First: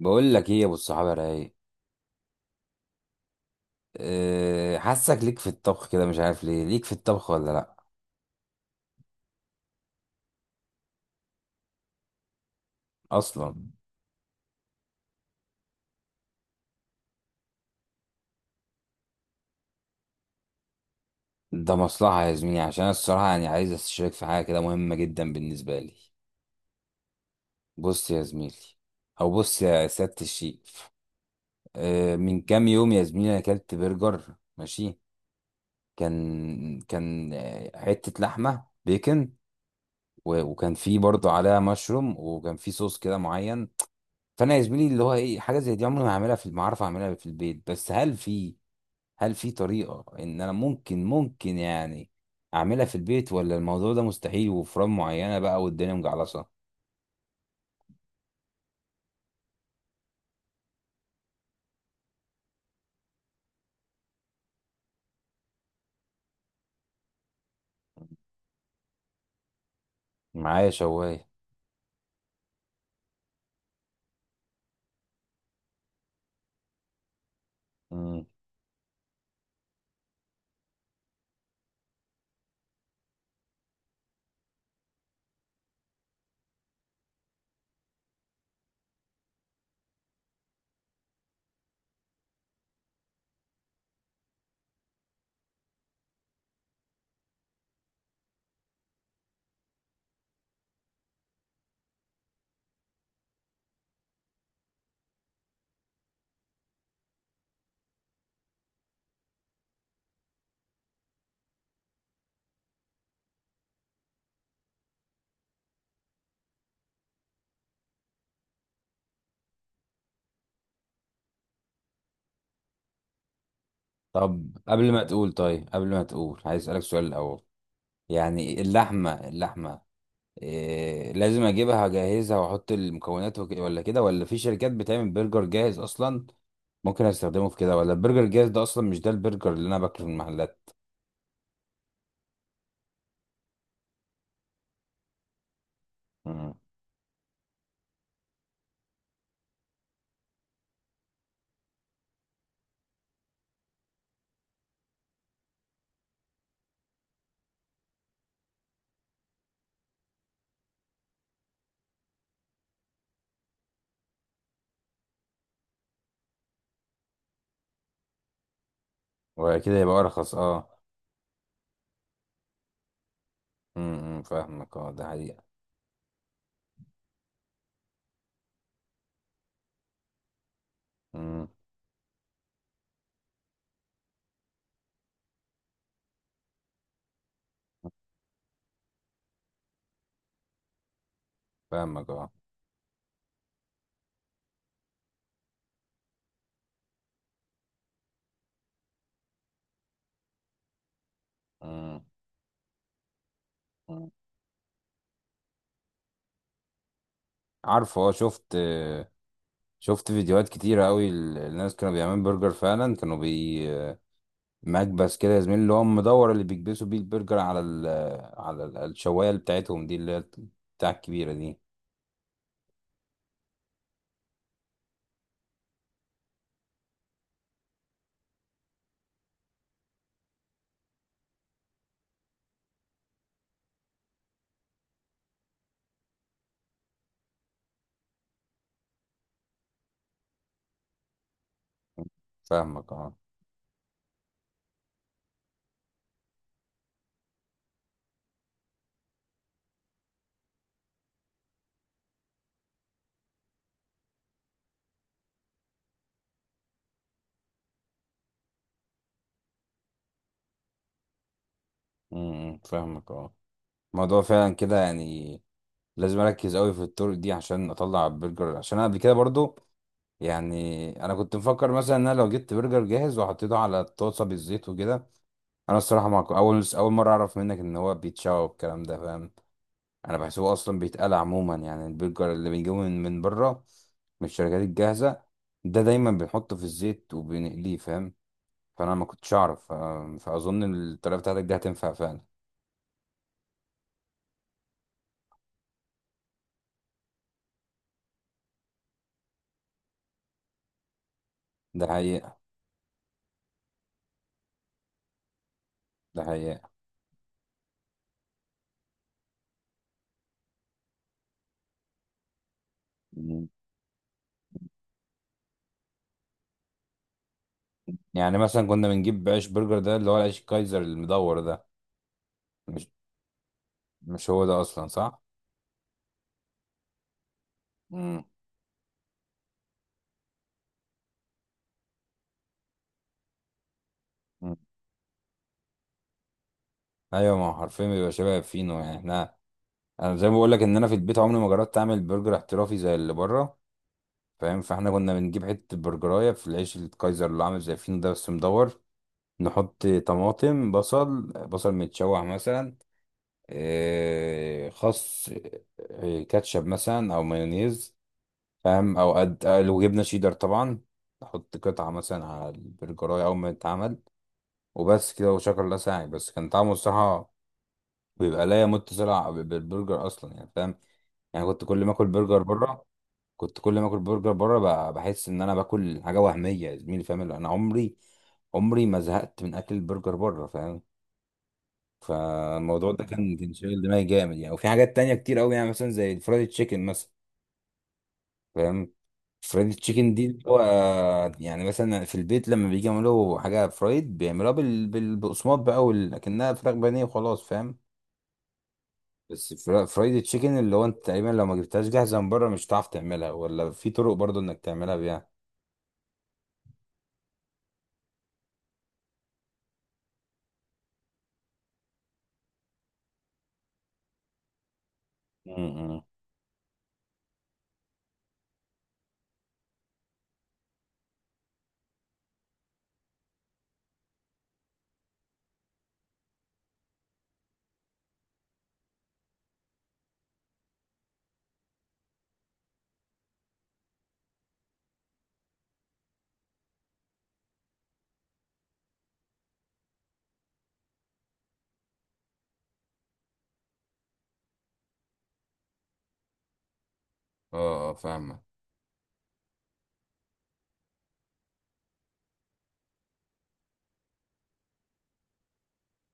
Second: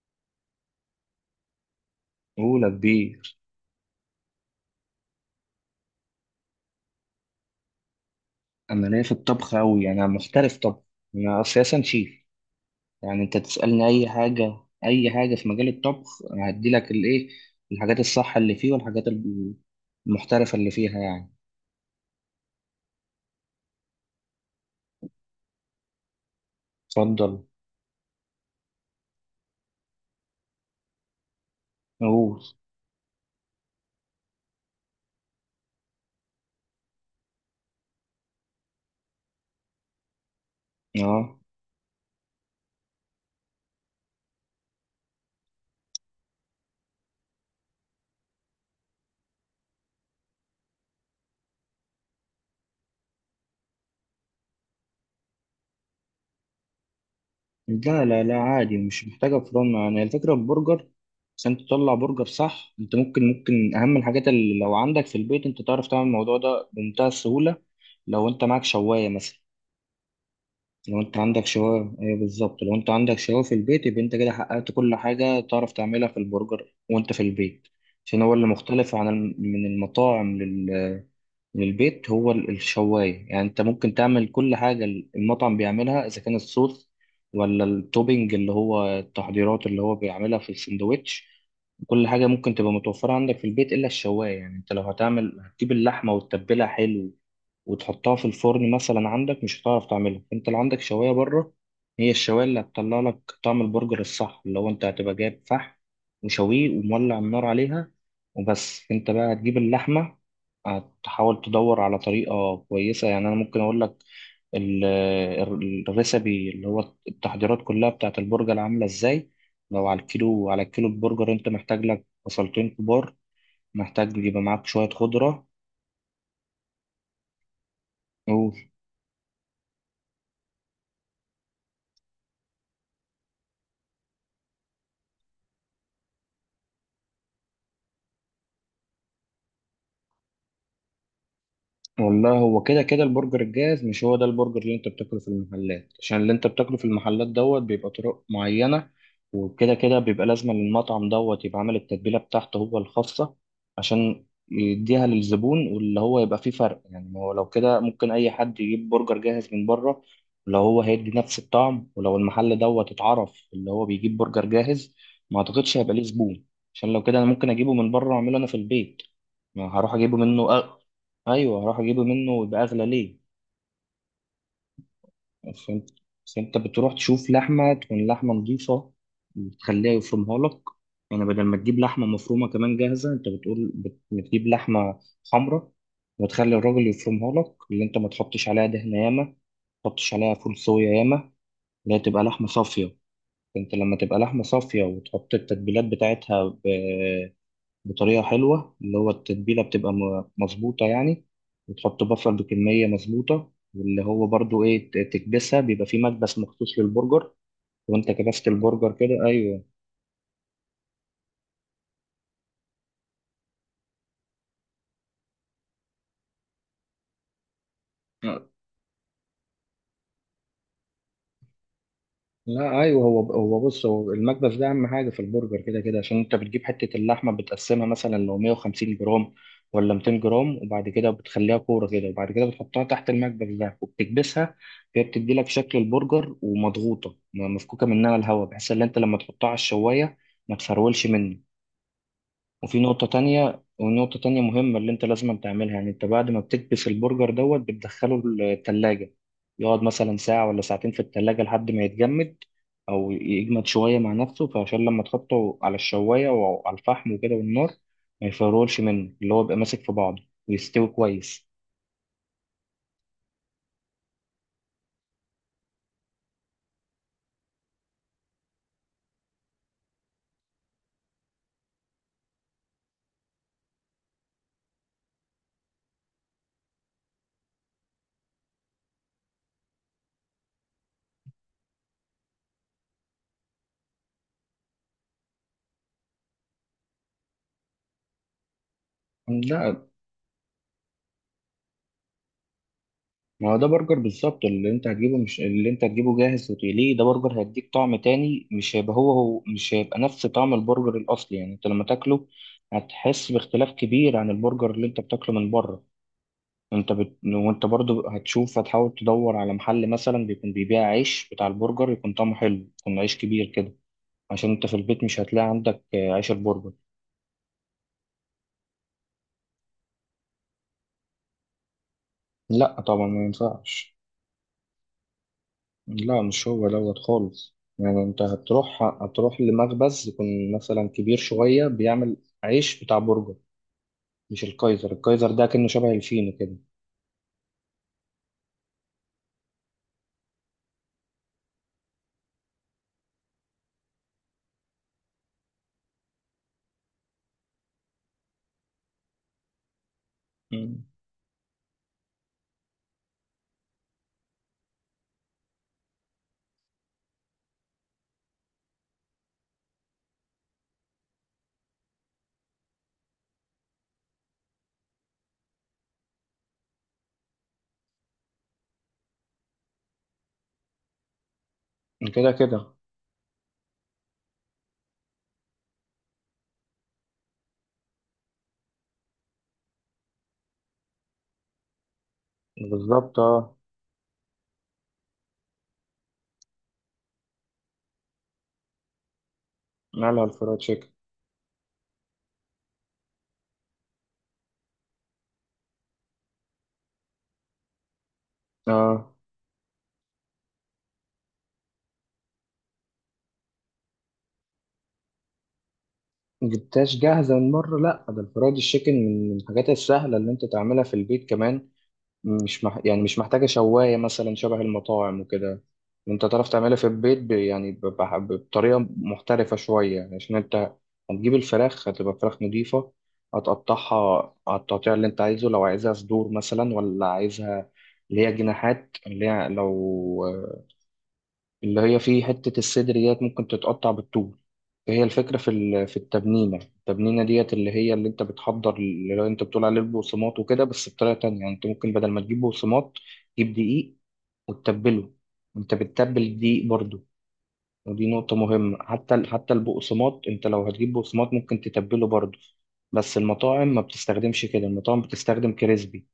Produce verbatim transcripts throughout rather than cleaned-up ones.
بقول لك ايه يا ابو الصحابه يا رايق؟ أولى كبير. أه، حاسك ليك في الطبخ كده، مش عارف ليه ليك في الطبخ ولا لا؟ أنا ليا في الطبخ أوي، يعني أنا محترف طبخ. أنا أساسا شيف، يعني أنت اصلا تسألني أي حاجة، أي حاجة في مجال الطبخ هديلك الإيه، الحاجات الصح اللي فيه والحاجات المحترفة اللي فيها يعني. ده مصلحه يا زميلي، عشان أنا الصراحه يعني عايز استشيرك في حاجه كده مهمه جدا بالنسبه لي. اتفضل. بص يا زميلي، او بص يا سياده الشيف، أه من أقول. كام يوم يا زميلي انا اكلت برجر. ماشي، كان كان آه، حته لحمه بيكن، و- وكان فيه برضه أه، عليها مشروم، وكان فيه صوص كده معين. فانا يا زميلي اللي هو ايه، حاجه زي دي عمري ما هعملها، في ما اعرف اعملها في البيت، بس هل في هل في طريقة ان انا ممكن ممكن يعني اعملها في البيت، ولا الموضوع ده مستحيل وفران معينة بقى والدنيا مجعلصة؟ لا لا لا عادي، مش محتاجة فرن. يعني الفكرة البرجر عشان تطلع برجر صح، أنت ممكن ممكن أهم الحاجات اللي لو عندك في البيت أنت تعرف تعمل الموضوع ده بمنتهى السهولة. لو أنت معاك شواية مثلا، معايا لو انت شواية. عندك شوايه، ايوه بالظبط، لو انت عندك شوايه في البيت يبقى انت كده حققت كل حاجه تعرف تعملها في البرجر وانت في البيت. عشان مم. هو اللي مختلف عن الم- من المطاعم لل- للبيت هو ال- الشوايه. يعني انت ممكن تعمل كل حاجه المطعم بيعملها، اذا كان الصوص ولا التوبينج اللي هو التحضيرات اللي هو بيعملها في السندوتش، كل حاجه ممكن تبقى متوفره عندك في البيت الا الشوايه. يعني انت لو هتعمل، هتجيب اللحمه وتتبلها حلو وتحطها في الفرن مثلا عندك مش هتعرف تعملها. انت اللي عندك شوايه بره، هي الشوايه اللي هتطلع لك طعم البرجر الصح، اللي هو انت هتبقى جايب فحم وشويه ومولع النار عليها وبس. انت بقى هتجيب اللحمه، هتحاول تدور على طريقه كويسه. يعني انا ممكن اقول لك ال- ال- الريسبي اللي هو التحضيرات كلها بتاعت البرجر عامله ازاي. لو على الكيلو، على الكيلو البرجر انت محتاج لك بصلتين كبار، محتاج يبقى طب معاك شويه قبل ما تقول، خضره. طيب قبل ما تقول عايز اسألك سؤال الاول، يعني اللحمة اللحمة إيه، لازم اجيبها اجهزها واحط المكونات وك- ولا كده، ولا في شركات بتعمل برجر جاهز اصلا ممكن استخدمه في كده؟ ولا البرجر الجاهز ده اصلا مش ده البرجر اللي انا باكله في المحلات؟ والله هو كده كده البرجر الجاهز مش هو ده البرجر اللي انت بتاكله في المحلات، عشان اللي انت مم. بتاكله في المحلات دوت بيبقى طرق معينة، وكده كده بيبقى لازم للمطعم دوت يبقى عامل التتبيلة بتاعته هو الخاصة، عشان يديها للزبون، واللي هو يبقى فيه فرق. يعني ما هو لو كده ممكن أي حد يجيب برجر جاهز من بره، لو هو هيدي نفس الطعم، ولو المحل دوت اتعرف اللي هو بيجيب برجر جاهز ما أعتقدش هيبقى ليه زبون، عشان لو كده أنا ممكن أجيبه من بره وأعمله أنا في البيت، ولا كده ما هروح يبقى أجيبه ارخص، منه. اه. ايوه، هروح اجيبه منه ويبقى اغلى ليه؟ امم، فاهمك اه، ده حقيقة. فهمت. بس انت بتروح تشوف لحمه، تكون لحمه نظيفه وتخليها يفرمها لك. يعني بدل مم. ما تجيب لحمه مفرومه كمان جاهزه، انت بتقول بت- بتجيب لحمه حمراء وتخلي الراجل يفرمها لك، اللي انت ما تحطش عليها دهنه ياما ما تحطش عليها فول صويا، ياما اللي هي فاهمك تبقى اه. لحمه صافيه. انت لما تبقى لحمه صافيه وتحط التتبيلات بتاعتها بطريقة حلوة اللي هو التتبيلة بتبقى م- مظبوطة يعني، وتحط مم. بصل بكمية مظبوطة، واللي مم. هو برضو إيه، ت- تكبسها، بيبقى فيه مكبس مخصوص للبرجر عارفه وأنت اه، كبست شفت، البرجر كده. أيوه. شفت فيديوهات كتيرة قوي، ال- الناس كانوا بيعملوا برجر فعلا، كانوا بي، مكبس كده يا زميلي اللي هو مدور، اللي بيكبسوا بيه البرجر على ال على ال- الشواية اللي بتاعتهم دي، اللي هي بتاع الكبيرة دي. لا ايوه، هو هو بص، هو المكبس ده اهم حاجه في البرجر كده كده، عشان انت بتجيب حته اللحمه بتقسمها مثلا لو 150 جرام ولا 200 جرام، وبعد كده بتخليها كوره كده، وبعد كده بتحطها تحت المكبس ده وبتكبسها. هي بتدي لك شكل البرجر ومضغوطه، م- مفكوكه منها الهواء، بحيث ان انت لما تحطها على الشوايه ما تفرولش منك. وفي فاهمك نقطة اه. تانية، ونقطة تانية مهمة اللي أنت لازم تعملها، يعني أنت بعد ما بتكبس البرجر دوت بتدخله التلاجة، يقعد مثلا ساعة ولا ساعتين في التلاجة لحد ما يتجمد، أو يجمد شوية مع نفسه، فعشان لما تحطه على الشواية وعلى الفحم وكده والنار ما يفرولش منه، اللي هو بيبقى ماسك في بعضه ويستوي كويس. مم. فاهمك اه. الموضوع فعلا كده يعني، لازم اركز قوي في الطرق دي عشان اطلع برجر، عشان انا قبل كده برضو يعني انا كنت مفكر مثلا ان انا لو جبت برجر جاهز وحطيته على الطاسه بالزيت وكده. انا الصراحه ما كو- اول اول مره اعرف منك ان هو بيتشوى والكلام ده، فاهم؟ انا بحسبه اصلا بيتقلى عموما، يعني البرجر اللي بيجيبه من من بره من الشركات الجاهزه ده دايما بنحطه في الزيت وبنقليه، فاهم؟ فانا ما كنتش اعرف. ف- لا، فاظن الطريقه بتاعتك دي هتنفع فعلا. ما هو ده برجر بالظبط اللي انت هتجيبه. مش اللي انت هتجيبه جاهز وتقليه، ده برجر هيديك طعم تاني، مش هيبقى هو هو، مش هيبقى نفس طعم البرجر الأصلي. يعني انت لما ده تاكله حقيقه. هتحس باختلاف كبير عن البرجر اللي انت بتاكله من بره. ده حقيقه. انت بت... وانت برضو هتشوف، هتحاول تدور على محل مثلا بيكون بيبيع عيش بتاع البرجر، يكون طعمه حلو، يكون عيش كبير كده، عشان انت في البيت مش هتلاقي عندك آه، عيش البرجر. يعني مثلا كنا بنجيب عيش برجر، ده اللي هو العيش الكايزر المدور ده. لا مش طبعا ما ينفعش. مش هو ده اصلا، صح؟ لا، مش هو دوت خالص. يعني انت مم. هتروح، هتروح لمخبز يكون مثلا كبير شوية بيعمل عيش بتاع برجر. مش مم. الكايزر، الكايزر ده كأنه شبه الفينو كده. ايوه، ما هو حرفيا بيبقى شبه فينو، يعني احنا، انا زي ما بقول لك ان انا في البيت عمري ما جربت اعمل برجر احترافي زي اللي بره، فاهم؟ فاحنا كنا بنجيب حته برجرايه في العيش الكايزر اللي عامل زي فينو ده، بس مدور. نحط طماطم، مم. بصل، بصل متشوح مثلا، إيه، خس، إيه، كاتشب مثلا او مايونيز، فاهم؟ او قد آه، لو جبنا شيدر طبعا، نحط قطعة مثلا على البرجراية أول ما يتعمل. وبس كده، وشكر الله ساعي، بس كان طعمه الصراحة بيبقى لا يمت صلة بالبرجر أصلا، يعني فاهم؟ يعني كنت كل ما آكل كده برجر كده. بره، كنت كل ما آكل برجر بره ب- بحس إن أنا باكل حاجة وهمية يا زميلي، فاهم؟ اللي أنا عمري عمري ما زهقت من أكل البرجر بره، فاهم؟ فالموضوع ده بالظبط، كان كان اه. شاغل دماغي جامد يعني، وفي حاجات تانية كتير أوي يعني، مثلا زي الفرايد تشيكن مثلا، فاهم؟ فرايد تشيكن نعلى دي على اللي الفرايد هو، تشيكن. يعني مثلا في البيت لما بيجي يعملوا حاجه فرايد بيعملوها بال... بال... بالبقسماط بقى، وال... لكنها فراخ بانيه وخلاص، فاهم؟ اه، بس فرا- فرايد تشيكن اللي هو انت تقريبا لو ما جبتهاش جاهزه من بره مش هتعرف تعملها، ولا في طرق برضو انك تعملها بيها؟ جبتهاش جاهزة من مرة؟ لا، ده الفرايد تشيكن من الحاجات السهلة اللي انت تعملها في البيت كمان. مش مح... يعني مش محتاجة شواية مثلا شبه المطاعم وكده. امم، انت تعرف تعملها في البيت ب... يعني ب... بح- بطريقة محترفة شوية. يعني عشان انت هتجيب الفراخ، هتبقى فراخ نضيفة، هتقطعها على التقطيع اللي انت عايزه، لو عايزها صدور مثلا، ولا عايزها اللي هي جناحات، اللي هي لو اللي هي فيه حتة الصدر ديت ممكن تتقطع بالطول. هي الفكرة في ال- في التبنينة، التبنينة ديت اللي هي اللي انت بتحضر، اللي انت بتقول عليه البقسماط وكده، بس بطريقة تانية. يعني انت ممكن بدل ما تجيب بقسماط تجيب دقيق وتتبله. انت بتتبل الدقيق برضو، اه اه ودي نقطة فاهمك. مهمة. حتى ال- حتى البقسماط انت لو هتجيب بقسماط ممكن تتبله برضو، بس المطاعم ما بتستخدمش كده. المطاعم بتستخدم كريسبي.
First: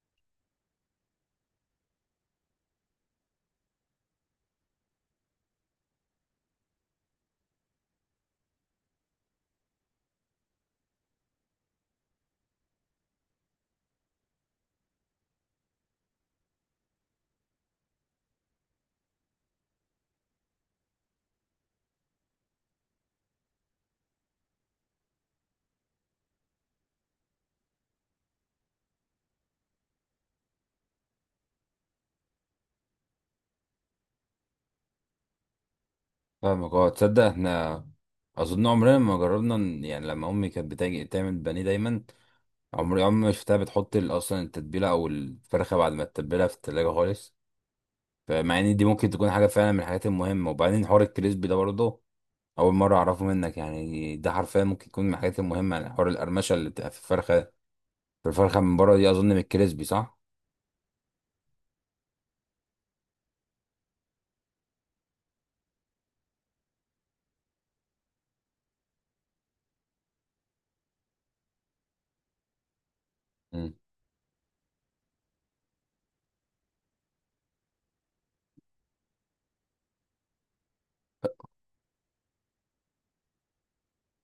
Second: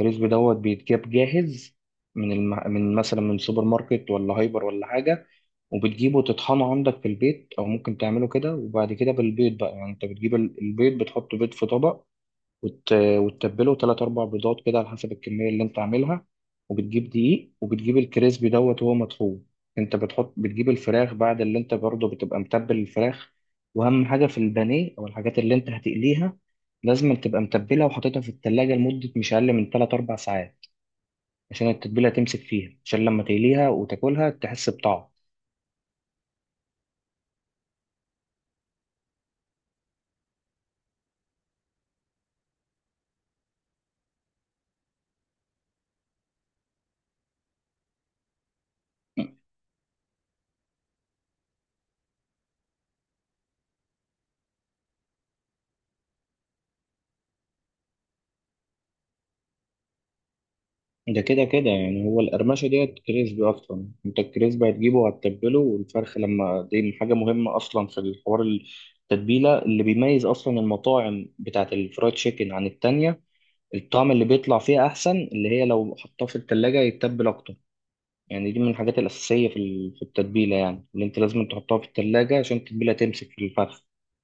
الكريسب دوت بيتجاب جاهز من الم... من مثلا من سوبر ماركت ولا هايبر ولا حاجة، وبتجيبه تطحنه عندك في البيت، أو ممكن تعمله كده. وبعد كده بالبيض بقى. يعني أنت بتجيب ال- البيض، بتحط بيض في طبق وت... وتتبله، تلات أربع بيضات كده على حسب الكمية اللي أنت عاملها. وبتجيب دقيق، وبتجيب الكريسبي دوت وهو مطحون. أنت بتحط، بتجيب الفراخ بعد اللي أنت برضه بتبقى متبل الفراخ. وأهم حاجة في البانيه أو الحاجات اللي أنت هتقليها، لازم تبقى متبلها وحاططها في التلاجة لمدة مش أقل من تلات أربع ساعات، عشان التتبيلة تمسك فيها، عشان لما تقليها وتاكلها تحس بطعم. فاهمك اه، تصدق احنا اظن عمرنا ما جربنا ن- يعني لما امي كانت بتاجي تعمل بانيه دايما، عمري عمري ما شفتها بتحط ال- اصلا التتبيله او الفرخه بعد ما تتبلها في التلاجة خالص. فمع ان دي ممكن تكون حاجه فعلا من الحاجات المهمه. وبعدين حوار الكريسبي ده برضه، اول مره اعرفه منك، يعني ده حرفيا ممكن يكون من الحاجات المهمه، يعني حوار القرمشه اللي بتبقى في الفرخه في الفرخه من بره دي، اظن من الكريسبي، صح؟ ده كده كده، يعني هو القرمشة ديت كريسبي أصلا. أنت الكريسبي هتجيبه وهتتبله والفرخ لما، دي حاجة مهمة أصلا في الحوار، التتبيلة اللي بيميز أصلا المطاعم بتاعة الفرايد تشيكن عن التانية، مم. الطعم اللي بيطلع فيها أحسن، اللي هي لو حطاه في التلاجة يتبل أكتر. يعني دي من الحاجات الأساسية في ال- في التتبيلة، يعني اللي أنت لازم تحطها في التلاجة عشان التتبيلة تمسك في الفرخ.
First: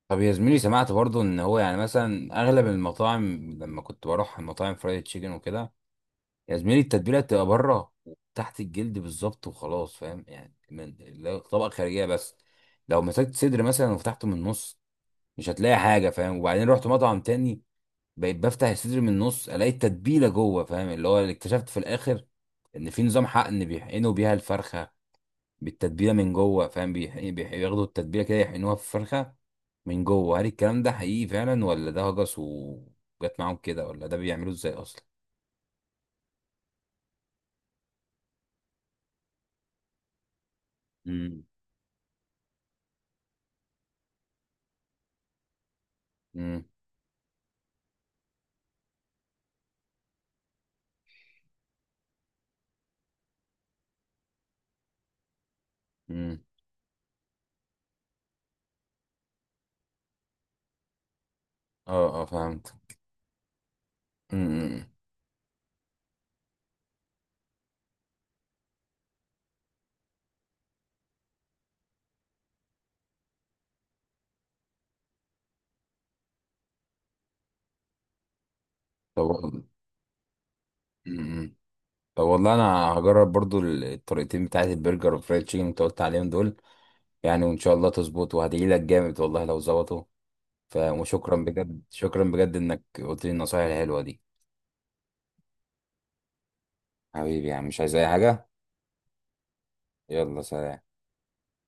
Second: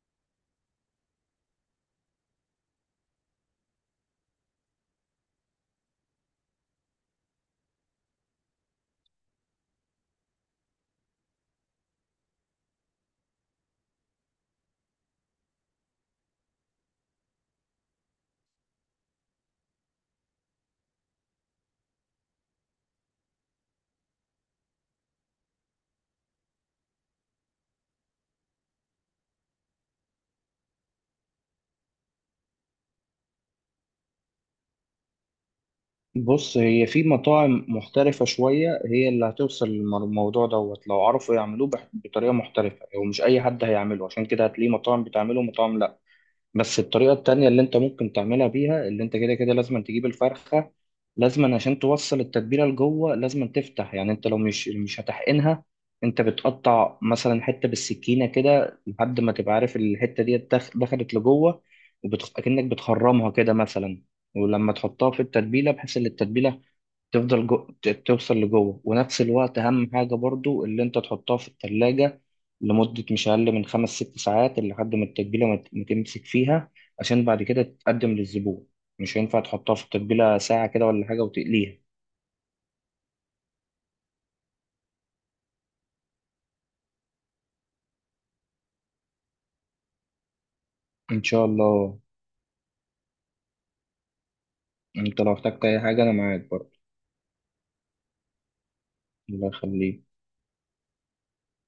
طب يا زميلي، سمعت برضه ان هو يعني مثلا اغلب المطاعم، لما كنت بروح المطاعم فرايد تشيكن وكده، يا زميلي التتبيله بتبقى بره، تحت الجلد بالظبط وخلاص، فاهم؟ يعني من لو طبقه خارجيه بس، لو مسكت صدر مثلا وفتحته من النص مش هتلاقي حاجه، فاهم؟ وبعدين رحت مطعم تاني بقيت بفتح الصدر من النص، الاقي التتبيله جوه، فاهم؟ اللي هو اللي اكتشفت في الاخر ان في نظام حقن بيحقنوا بيها الفرخه بالتتبيله من جوه، فاهم؟ بيح- بيح- بياخدوا التتبيله كده يحقنوها في الفرخه من جوه. هل الكلام ده حقيقي فعلا، ولا ده هجس وجت معاهم كده، ولا ده بيعملوه ازاي اصلا؟ بص، هي في مطاعم محترفة شوية هي اللي هتوصل للموضوع دوت، لو عرفوا امم. يعملوه بح- بطريقة محترفة، ومش أي حد هيعمله، عشان كده هتلاقيه مطاعم بتعمله ومطاعم. امم. بس الطريقة التانية اللي انت ممكن تعملها بيها، اللي انت كده كده لازم تجيب الفرخة، لازم عشان توصل التتبيلة لجوه لازم تفتح. يعني انت لو مش مش هتحقنها، انت امم. بتقطع مثلا حتة بالسكينة كده لحد ما تبقى عارف الحتة دي دخ- دخلت لجوه، اه اه وبتخ... كأنك فهمت. بتخرمها كده مثلا، ولما امم. تحطها في التتبيلة بحيث ان التتبيلة تفضل جو... ت- توصل لجوه. ونفس الوقت اهم حاجه برضو اللي انت تحطها في الثلاجه لمده مش اقل من خمس ست ساعات، لحد ما التتبيله ما ت- ما تمسك فيها عشان بعد كده تتقدم للزبون. مش طب هينفع وال- تحطها في التتبيله ساعه كده ولا حاجه امم، وتقليها. طب والله انا هجرب برضو الطريقتين بتاعت البرجر والفرايد تشيكن اللي انت قلت عليهم دول، يعني وان شاء الله تظبط، وهدعي لك جامد والله لو ظبطوا. ف... ان وشكرا شاء بجد، الله. شكرا بجد انك قلت لي النصايح الحلوة دي. انت لو احتجت اي حاجه انا معاك برضو. حبيبي يا عم، مش عايز اي حاجة. الله يخليك. يلا سلام.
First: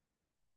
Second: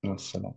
مع السلامه.